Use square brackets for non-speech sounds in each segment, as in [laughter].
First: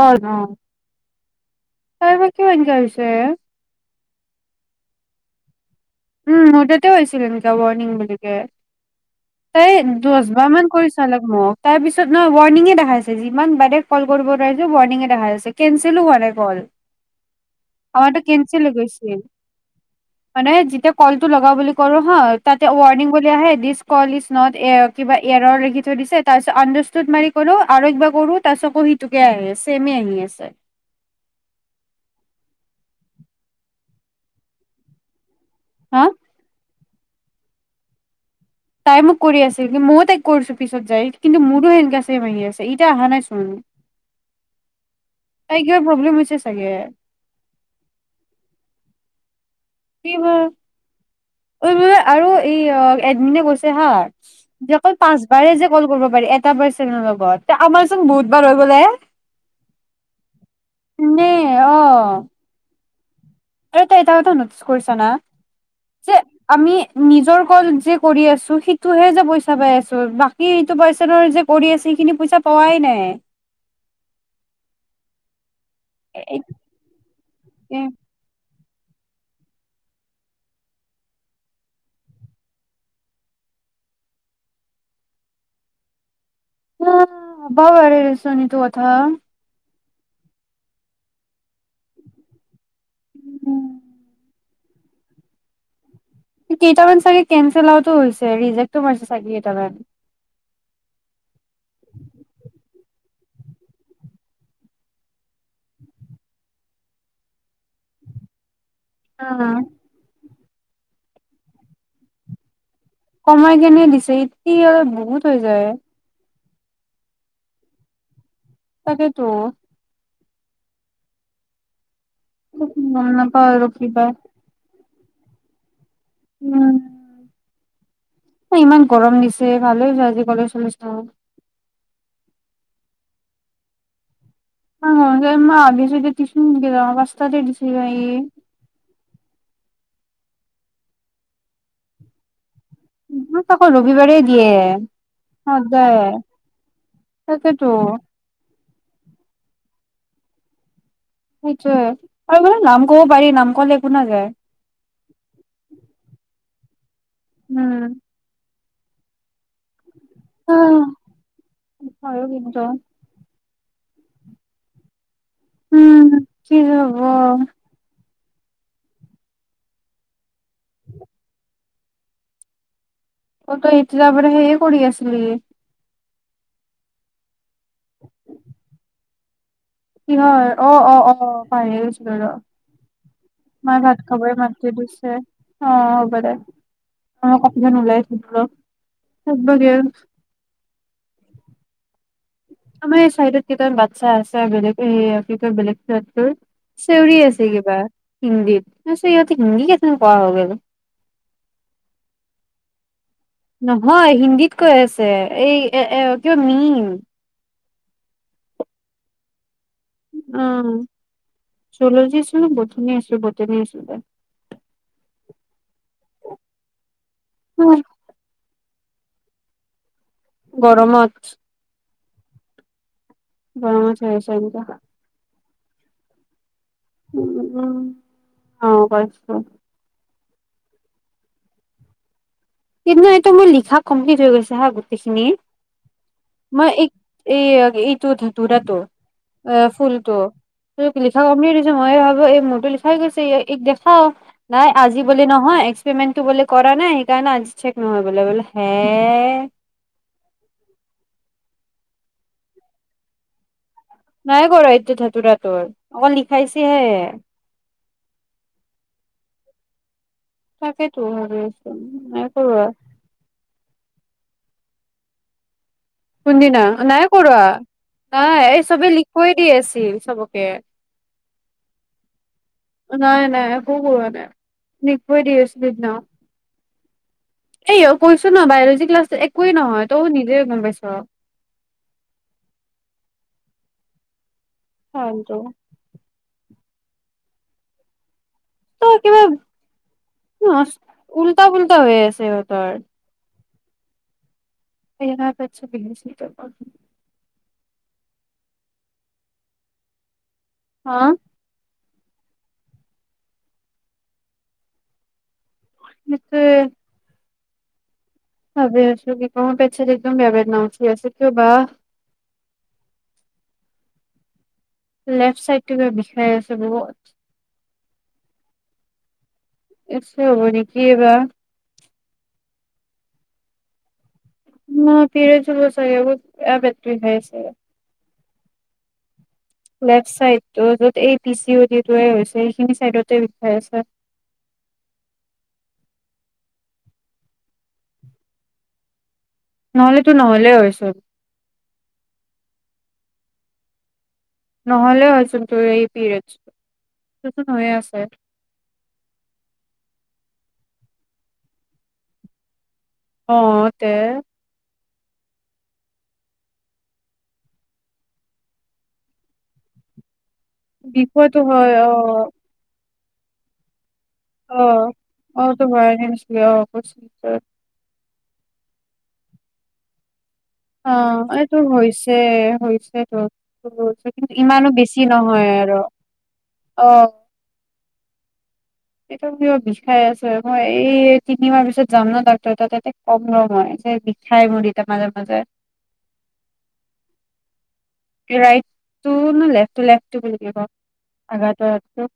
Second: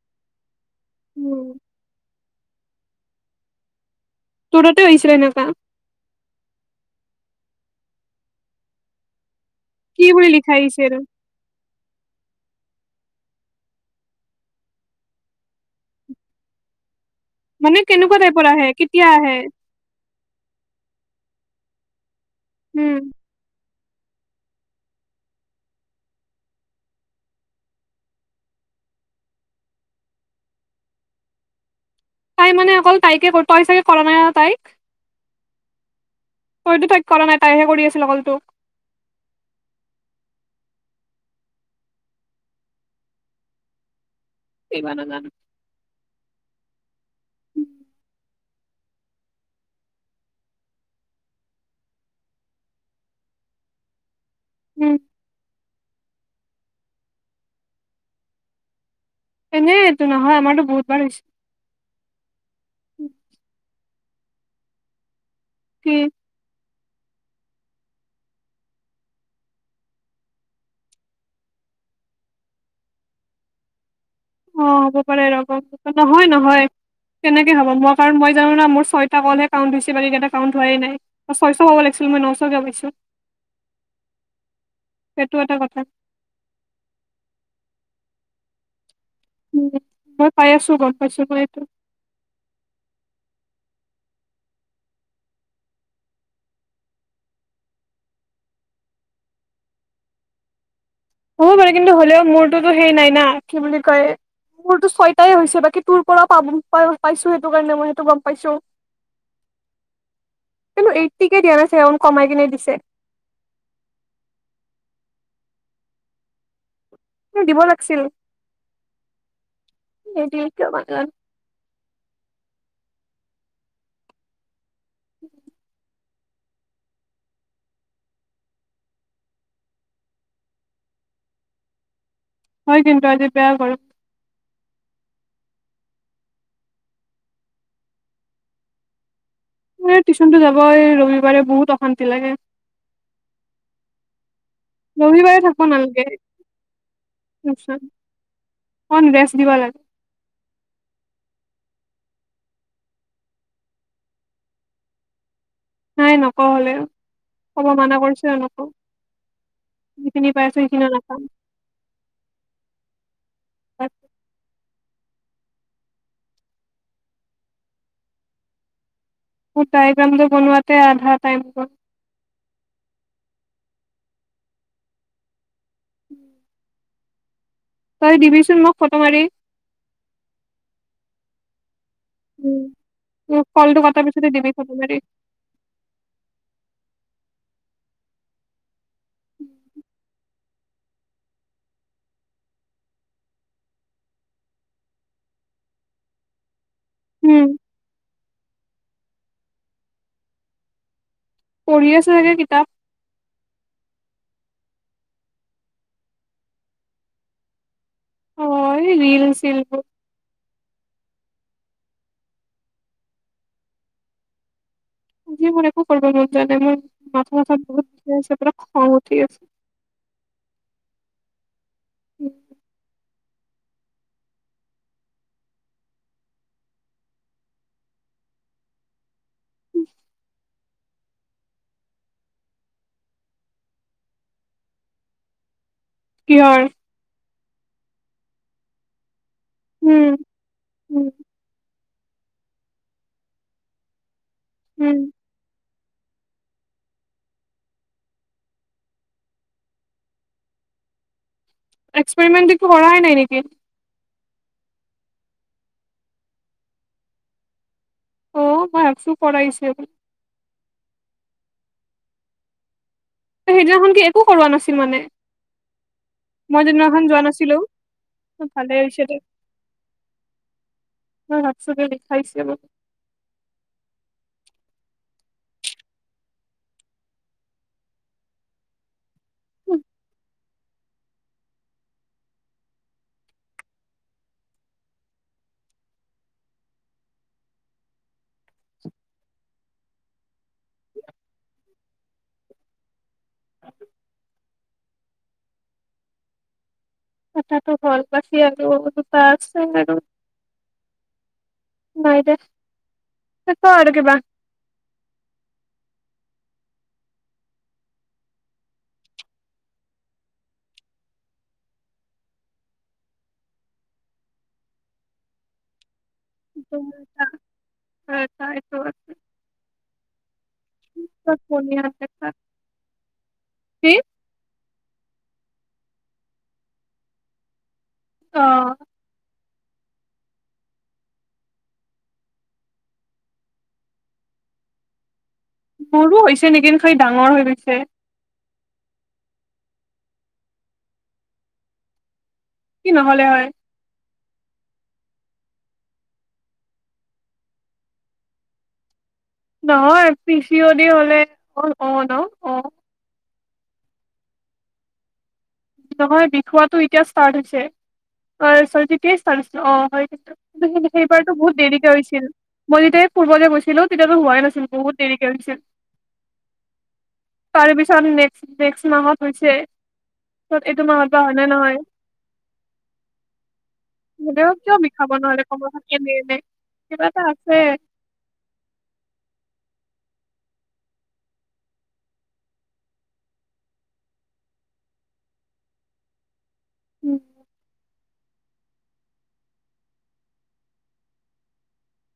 অ অ উম তাৰবা এনেকা কিয় হৈছে এক তোৰতে হৈছিলে এনেকা উম মোৰ তাতে হৈছিলে এনেকা ৱৰ্ণিং বুলিকে তাই কি বুলি দহবাৰ লিখা মান কৰি আহিছিল চাল মোক তাৰ পিছত নহ ৱৰ্ণিঙে দেখাইছে। যিমান বাৰে কল কৰিব নোৱাৰিছো বৰ্ণিঙে দেখা আছে কেনচেলো হোৱা নাই কল। মানে কেনেকুৱা আমাৰতো টাইপৰ কেনচেল আহে হৈ কেতিয়া গৈছিল আহে টো লগাও বুলি কৰো হা তাতে ৱনি্ং উম বুলি আহে দি্চ কল ইচ নত এ কিবা এৰৰ লিখি থৈ দিছে তাৰ পিছত আডুৰচুত মাৰি কৰো আৰু কিবা কৰো তাৰ পিছত ক সিটোকে আহি আ চেমে আহি আছে। তাই মানে অকল তাইকে তই চাগে কৰা নাই ন তাইক হা তইতো তাইক কৰা নাই তাইহে কৰি আছিল অকলতোক তাই মোক কৰি আছিল কি মইও তাইক কৰিছো পিছত যাই কিন্তু মোৰো সেনেুৱা চম আহি আছে ইতিয়া অহা নাই চোন। তাই কিবা প্ৰব্লেম হৈছে। চাগে। উম। কি ব ম আৰু এই এডমিনে গৈছে হা। উম অকল পাঁচবাৰে যে কল কৰিব। বাৰ এটা বাৰ চেনৰ লগত আমাৰ চোন বহুতবাৰ হৈ গ'লে হে এনেই এইটো নহয় আমাৰতো বহুতবাৰ হৈছে। নে অ উম। তই টো নোটছ কৰিছ না কি যে আমি। নিজৰ কন যি কৰি আছো সেইটোহে যে পইচা পাই আছো বাকী সেইটো বৰ্ষাবাই যে কৰি আছে সেইখিনি পইচা পাৱাই নাই অ হ'ব পাৰে ৰ নহয় নহয় কেনেকে হ'ব মই কাৰণ মই যাও মোৰ ছয়টা কলহে কাউণ্ট হৈছে বাকী কেইটা কউণ্ট হোৱাই নাই ছয়শ হ'ব লাগিছিল মই নশকে ভাবছো সেইটো এটা কথা অ হবও পাৰে দেচোন তো কথা উ মই পাই আছো গম পাইছো মই এইটো। উম। কেইটামান চাগে কেনচেল আউট হৈছে ৰিজেক্ট মাৰছে চাগে কেইটামান। হ'ব পাৰে কিন্তু হলেও মোৰটোতো সেই নাই না কি বুলি কয় মোৰতো ছয়টাই হৈছে বাকী তোৰ পৰাও পাব পাইছো সেইটো কাৰণে মই সেইটো গম পাইছো অ কিন্তু এইটটি কে দিয়া নাছে এন কমাই কিনে দিছে কমাই কেনে দিছে এইটি অলপ বহুত হৈ যায়। দিব লাগিছিল। তাকেইতো নাইনটি এইটী‌কে পাম গম নাপও আৰু কি পাও উম। উম। ইমান গৰম দিছে ভাল হয় আজি কালি আচামীজ থাক। হয় কিন্তু আজি বেয়া কৰো [unintelligible] টিউচনটো যাব ৰবিবাৰে বহুত অশান্তি লাগে। আকৌ ৰবিবাৰেই দিয়ে ৰবিবাৰে থাকিব নালাগে সদায় তাকেতো। ৰেডছ দিব লাগে। সেইটোয়ে আৰু মানে নাম কব পাৰি নাম কলে একো নাযায়। নাই নক হলে। ক'ব মানা কৰিছো এহেতেকো। নাপাম অ কি য। পাত। উম কি হব। তাই একাউণ্টটো বনোৱাতে আধা টাইম গল অ তই এতিয়া পৰা সেইয়ে কৰি আছিলি উম [inaudible] তই দিবিচোন মোক ফটো মাৰি কিহৰ অ অ অ পাৰি উম। মোক মা কলটো কটাৰ ভাত পিছতে খাবৰে দিবি মাতি ফটো মাৰি দিছে অ হ'ব দে অ কপিজন ওলাই আছো তাত বগ [unintelligible] [inaudible] আমাৰ এই চাইডত কেইটামান বাচ্ছা আছে বেলেগ কি কয় বেলেগ কিয় চেউৰি আছে উম কিবা হিন্দীত [unintelligible] ্চ ইহত হিন্দি কেথ পঢা হৈ গ পঢ়ি আছে চাগে কিতাপ নহয় হিন্দীত কৈ আছে এই এ এ কিবা মিম অ এ ৰিল চিল বুৰ অ চলি যছিল বতাহ মাৰি আছিল বতাহ মাৰি আছিলে যি ম [unintelligible] একো কৰিব মন যোৱা নাই মোৰ মাথা চাথা উম ঘূৰাই গৈছে [unintelligible] অ ঠিক আছে গৰমত এক [inaudible] ব চ চক [unintelligible] উ উম অ কৈছ কিন্তু এইটো মোৰ লিখা কমপ্লিট হৈ গৈছে হা গোটেইখিনি কিহৰ মই এক এই এইটো ধতুৰাটো [unintelligible] এ ফুলটো উম তুমি উম লিখা কমপ্লিট হৈছে নে মইয়ে ভাবো এই মূৰটো লিখাই গৈছে ই ইয়াকটো দেখাও নাই উম আজি বুলি নহয় পেমেণ্টটো বলে কৰা নাই এই কাৰণে আজি চেক নহয় বোলে বোলে হে এক্সপেৰিমেন্ট কৰাই নাই নেকি নাই কৰা এতিয়া ধাতুৰা তোৰ অকল লিখাইছেহে অ মই আছো পঢ়াই আছো তাকেইতো আৰু আছো নাই কৰোৱা সেইদিনাখন কি একো কৰাৱা নাছিল মানে কোনদিনা মই যোনদিনাখন নাই যোৱা কৰোৱা নাছিলো নাই এই ভালে চবে হৈছে দে লিখাই দি আছিল চবকে মই ভাবছো যে লিখাইছে বুলি নাই নাই একো কৰোৱা নাই লিখাই দি আছিল সেদিনা এই অ কৈছো ন বায়লজি ক্লাছ একোৱে নহয় তই নিজে গম পাইছ অ হটো [unintelligible] ত' কিবা, উল্টা-পুল্টা হৈ আছে ইহঁতৰ। [unintelligible] এটাটো হ'ল বাছি আছে আৰু মই বোলো বাছ আৰু হা! নাই দে। ক' আৰু কিবা! [unintelligible] ভাবি আছো কিবা। মোৰ পেট-চেট একদম বেয়া বেদ্না উঠি আছে কিয় বা? লেফ্ট চাইড তু কিবা বিষ [unintelligible] [unintelligible] কিবা শুনি আছে, কোৱা। কি? মোৰ পিৰিয়ডচ হ'ব চাগে মোৰ বেয়া পেট বিষাই আছে। অ'। লেফট চাইডটো। য'ত এই পি চি অ' ডিটো হৈছে এইখিনি চাইডতে বিষাই আছে। মোৰো হৈছে নেকি খালী ডাঙৰ হৈ গৈছে। ন'হলেতো নহলে হয় চব্। কি নহলে হয়? নহ'লে হয়চোন তোৰ এই পিৰিয়ড চোন। তোৰ চোন হৈয়ে আছে। নহয় পি চি অ দি হলে অ'- অ' - ন! অ'। অ'! তে! নহয় বিখুৱা টো এতিয়া ষ্টাৰ্ট হৈছে অঁ চৰী তেতিয়া এ ষ্টাৰ্ট হৈছিল অ'- হয়। কিন্তু সেই সেইবাৰতো বিষয়টো বহুত হয় দেৰিকে অ হৈছিল। মই যেতিয়া ফুৰবলে গৈছিলো ত তেতিয়াটো হোৱাই অ', নাছিল। বহুত দেৰিকে অ', হৈছিল। তো ভৰাই দিছিলি অ', তাৰেপিছত নেক্স মাহত হৈছে। পিছত এইটো অ মাহত বা হয় নে এইটো নহয় হৈছে, হৈছেতো। হৈছে কিন্তু হলেও ইমানো কিয় বেছি বিষাব নহ'লে নহয় আৰু কমৰখন এনে এনে কিবা অ'! এটা আছে এইটো কিবা বিষাই আছে। মই এই তিনিমাহ পিছত যাম ন ডাক্তৰ তাত, তেতিয়া কম ৰ' মই। যে বিষাই মোৰ এতিয়া মাজে মাজে। উম। তে ৰাইট টো? নে লেফটো, লেফ্ট টো বুলি কবি ক ভাগাৰ ধৰা তো।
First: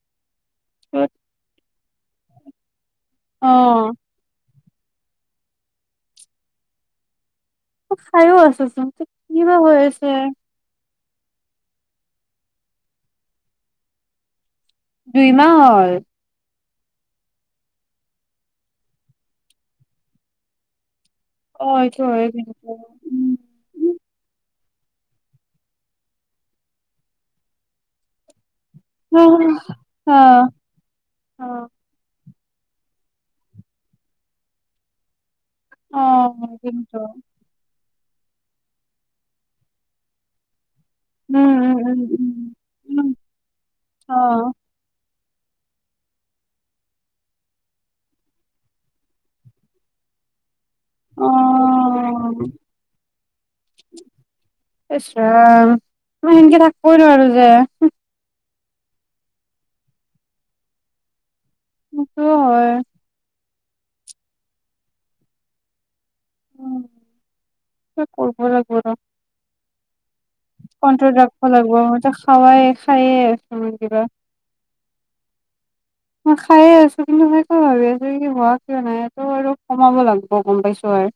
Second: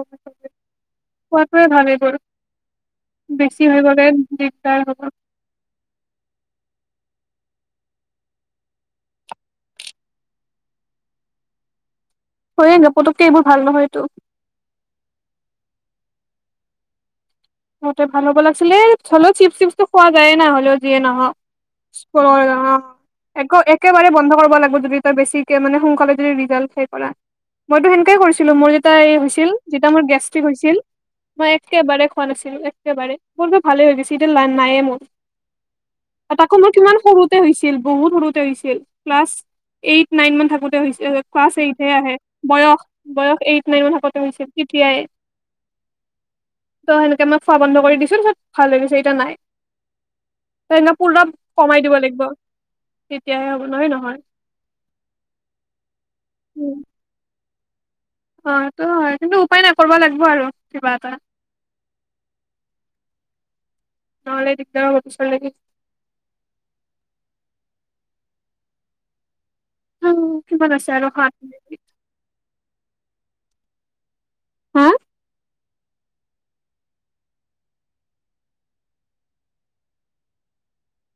অ'। খোৱাৰ পৰা হোৱা নাই। কোৱা - - বেছি হৈ অ', বাবে বিষ [unintelligible] ত' খাইয়ো আছোচোন! ত' কি বা হৈ আছে! হৈয়েতো। পুতুককে এইবোৰ ভাল নহয়টো। দুই মাহ হ'ল। মোৰ টো ভাল হ'ব লাগছিলে। হ'লেও চিপচ টিপছটো খোৱা যায়েই না হ'লেও যিয়ে নহক! অ', এইটো হয় কিন্তু অ'! উম, এক- একেবাৰে বন্ধ কৰ্ব লাগব্। দি পেলাই বেছিকে মানে ৰিজাল্ট চাই কৰা মই টো হেনেকৈ কৰছিলোঁ! তাই হইছিল। যেতিয়া মোৰ গেষ্ট্ৰিক অ', হৈছিল মই অ'। এইয়াতকে খোৱা নাছিলোঁ একেবাৰে বব ভালে হৈ গৈছে এতিয়া লাভ নাই মোৰ অ আৰু তাকো মোৰ উম কিমান সৰুতে হৈছিল বহুত সৰুতে হৈছিল, ক্লাছ এইট নায়েন মান থাকোঁতে উম ক্লাছ এইট হে আহে, উম বয়স উম বয়স এইট নাইন মানত অ থাকোতে হৈছিল তেতিয়াই ত' সেনেকে মই খোৱা বন্ধ কৰি দিছো চব ভাল গৈছে এতিয়া নাহে অ অ তেতিয়াহে হ'ব নহয় নহয় ইছ ৰাম মই সেনেকে উম। থাকিব এ নোৱাৰোঁ যে অ সেইটো হয় কিন্তু উপায় নাই, কৰিব লাগিব আৰু কিবা এটা সেইটো হয় নহলে দিগদাৰ হ'ব পিছৰ লৈকে উ কৰিব লাগিব ৰ কিমান আছে আৰু কন্ট্ৰল সাত ৰাখিব লাগিব মিনিট। মই ত খাওঁৱে খায়ে আছো আৰু কিবা হা মই খাইয়ে আছো, কিন্তু মই ভাবি আছো কি হোৱা কিয় নাইটো আৰু কমাব লাগিব গম পাইছো আৰু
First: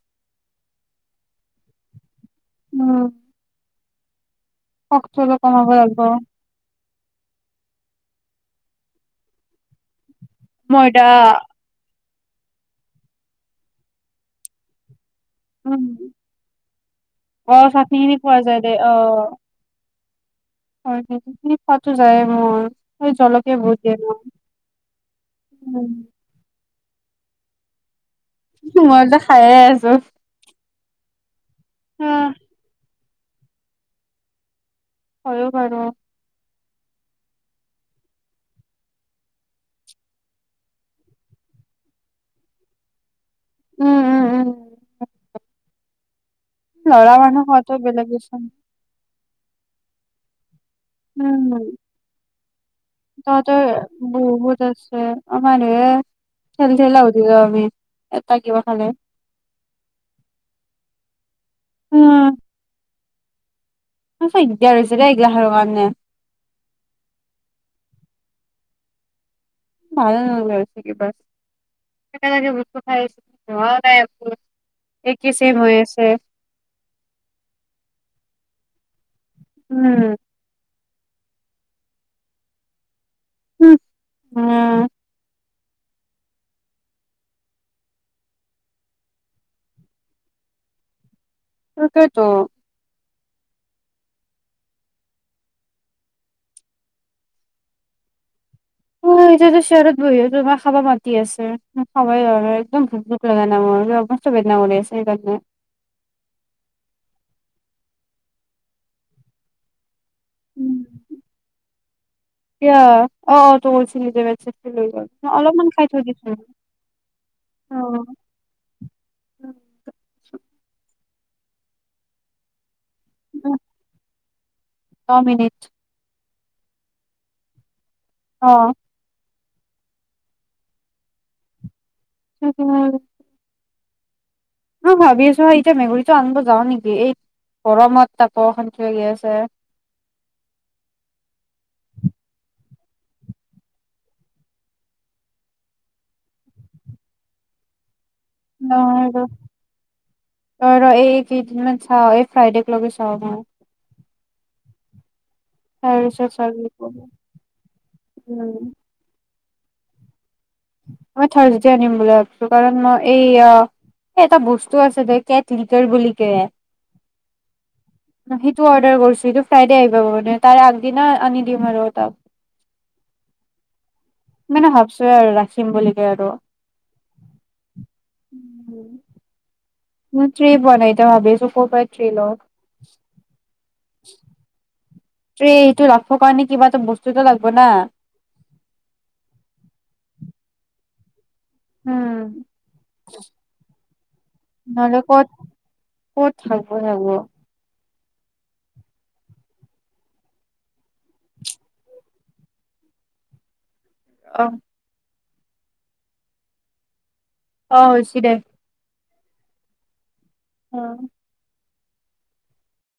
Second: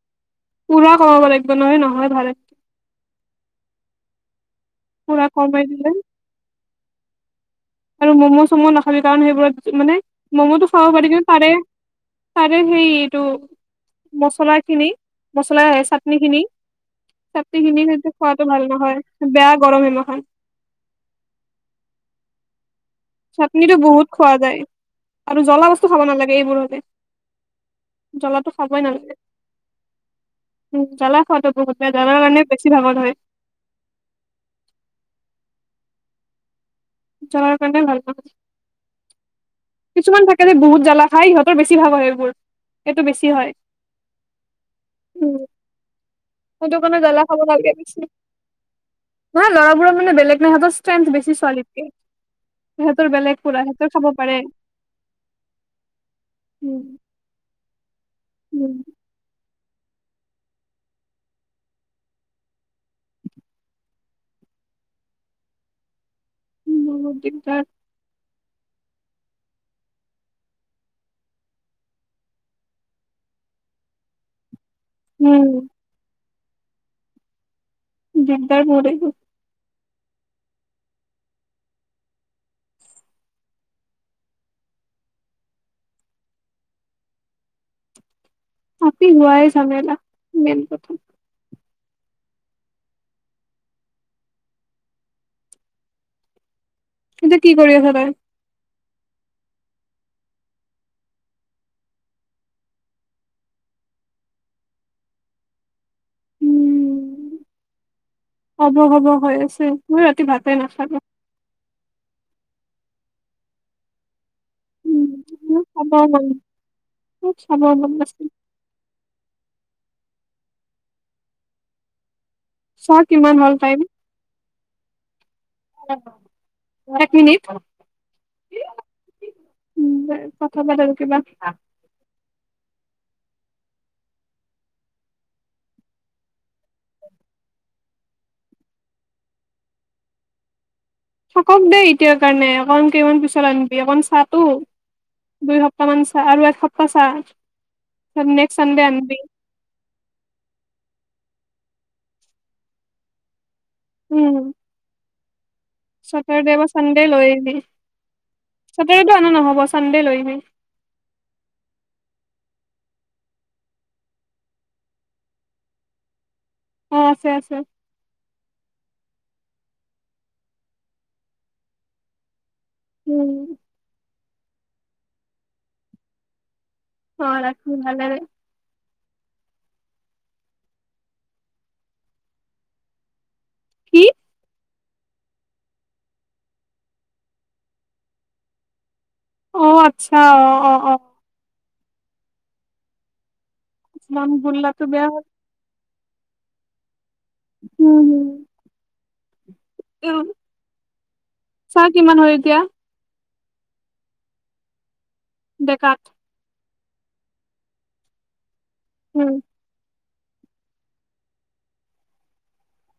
পুৰা কমাব লাগিব নহয় নহয় ভা উম কমাই দিলে [unintelligible] আৰু ম'ম' চম' নাখাবি কাৰণ সেইবোৰত মানে মমতোঘ খাও ময়দা যদি খাব পাৰে তাৰে সেই এইটো মচলা খিনি মচলাই উম আহে চাটনি খিনি অ চাটনি খিনি সু চাটনি পোৱা খোৱাতটো যায় ভাল দে নহয় অ বেয়া গৰম হেম [unintelligible] [unintelligible] জলকীয়া চাটনিটো দিয়ে ন বহুত খোৱা যায় আৰু জ্বলা বস্তু খাব নালাগে এইবোৰ সৈতে মই নালাগে যে খাইে আছো উম জলা খোৱাতো বহুতে জলাৰ উম, কাৰণে বেছি পাগল হয় বা বা জ্বলাৰ কাৰণে ভাল পাওঁ, কিছুমান থাকে যে বহুত জ্বালা খাই ইহঁতৰ বেছি ভাল হয় সেইবোৰ এইটো বেছি কি হয় উম উম উম উম সেইটো কাৰণে লৰা জ্বালা খাব মানুহ নালাগে হোৱাতটো বেছি বেলেগেচোন নহয় ল'ৰাবোৰৰ মানে বেলেগ নাই সিহঁতৰ ষ্ট্ৰেন্থ বেছি উম ছোৱালীতকে সিহঁতৰ বেলেগ পুৰা তহঁতৰ সিহঁতৰ খাব পাৰে বহুত আছে আমাৰ এ চেল উম চলও উঠি যাও আমি এটা কিবা উম খালে উম কৈছো দিগদাৰ হৈছে দেই এই গাহৰ কাৰণে। মোৰো দিগদাৰ ভালে নলগা হৈছে কিবা। এতিয়ালৈকে বস্তু চাই আছোঁ। লোৱাও নাই একো। একেই, চেম উম হৈ আছে। দিগদাৰ কৰে বহুত। উম। উম উম। আপি হোৱাই ঝামেলা। মেইন কথা। তাকেইতো। কিন্ত কি কৰি আছ তই? অ এতিয়াতো চেয়াৰত বহি আছো। ভাত খাবা মাতি আছে। ভাত খাবাই আৰু একদম ভোক লগা নাই মোৰ। অসুস্থ বেদনা কৰি আছে, সেইকাৰণে। হ'ব, হ'ব হৈ আছে। মই ৰাতি ভাতে নাখালোঁ। এতিয়া অ, অ বহুত [unintelligible] লৈ গল। মই অলপমান খাই হব থৈ বাৰু। দিছো খুব শুব মন গৈছে। উম। চোৱা কিমান হ'ল টাইম? ন মিনিট। এক, এক মিনিট? অ। উম, কথা বাৰ্টাবোৰ কিবা উ উ। অ ভাবি আছো এতিয়া মেকুৰীটো আনিব যাওঁ নেকি, এই গৰমত তাকো অশান্তি লাগি আছে। থাকক দেই এতিয়াৰ কাৰণে। অকণমান কেইমান পিছত আনিবি। অকণমান চাটো দুই সপ্তাহ মান চা আৰু এসপ্তাহ চা। নেক্সট চানডে নহয় আনিবি ৰ, ৰ ৰ এই কেইদিন মান চাওঁ। এই ফ্ৰাইডেক লৈ চাওঁ মই। উম। তাৰপিছত চাও চেটাৰদে কি বা কৰো চানডে লৈ আহবি। উম চেটাৰডেটো আনা নহব। পোৱা চানডে লৈ আহিবি। মই থাৰ্ছডে আনিম বুলি ভাবিছো, কাৰণ মই এই অ, এ এটা বস্তু আছে দে কেট লিটৰ বুলিকে। অ' আছে আছে ন সেইটো অৰ্ডাৰ কৰিছো। সেইটো ফ্ৰাইডে আহিব মানে তাৰ আগদিনা আনি দিম আৰু তাক। উম। মানে ভাবছোৱে আৰু ৰাখ খিম বুলি কে আৰু। অ ৰাখি ভালেই ম ত্ৰী বনাই থ‌ওঁ ভাবি আছো ক'ৰ পৰাই ত্ৰী ল‌ওঁ। কি [unintelligible] ত্ৰে এইটো লাগব কাৰণে কিবা এটা বস্তুটো লাগব না। অ আচ্ছা, অ অ অ। উম আলাম বুল্লাটো নহ'লে বেয়া হয়। ক'ত ক'ত হাগবা যাব উম হম উ চাহ কিমান হয় এতিয়া। অ ডে কাট আহ হৈছে দে। উম অ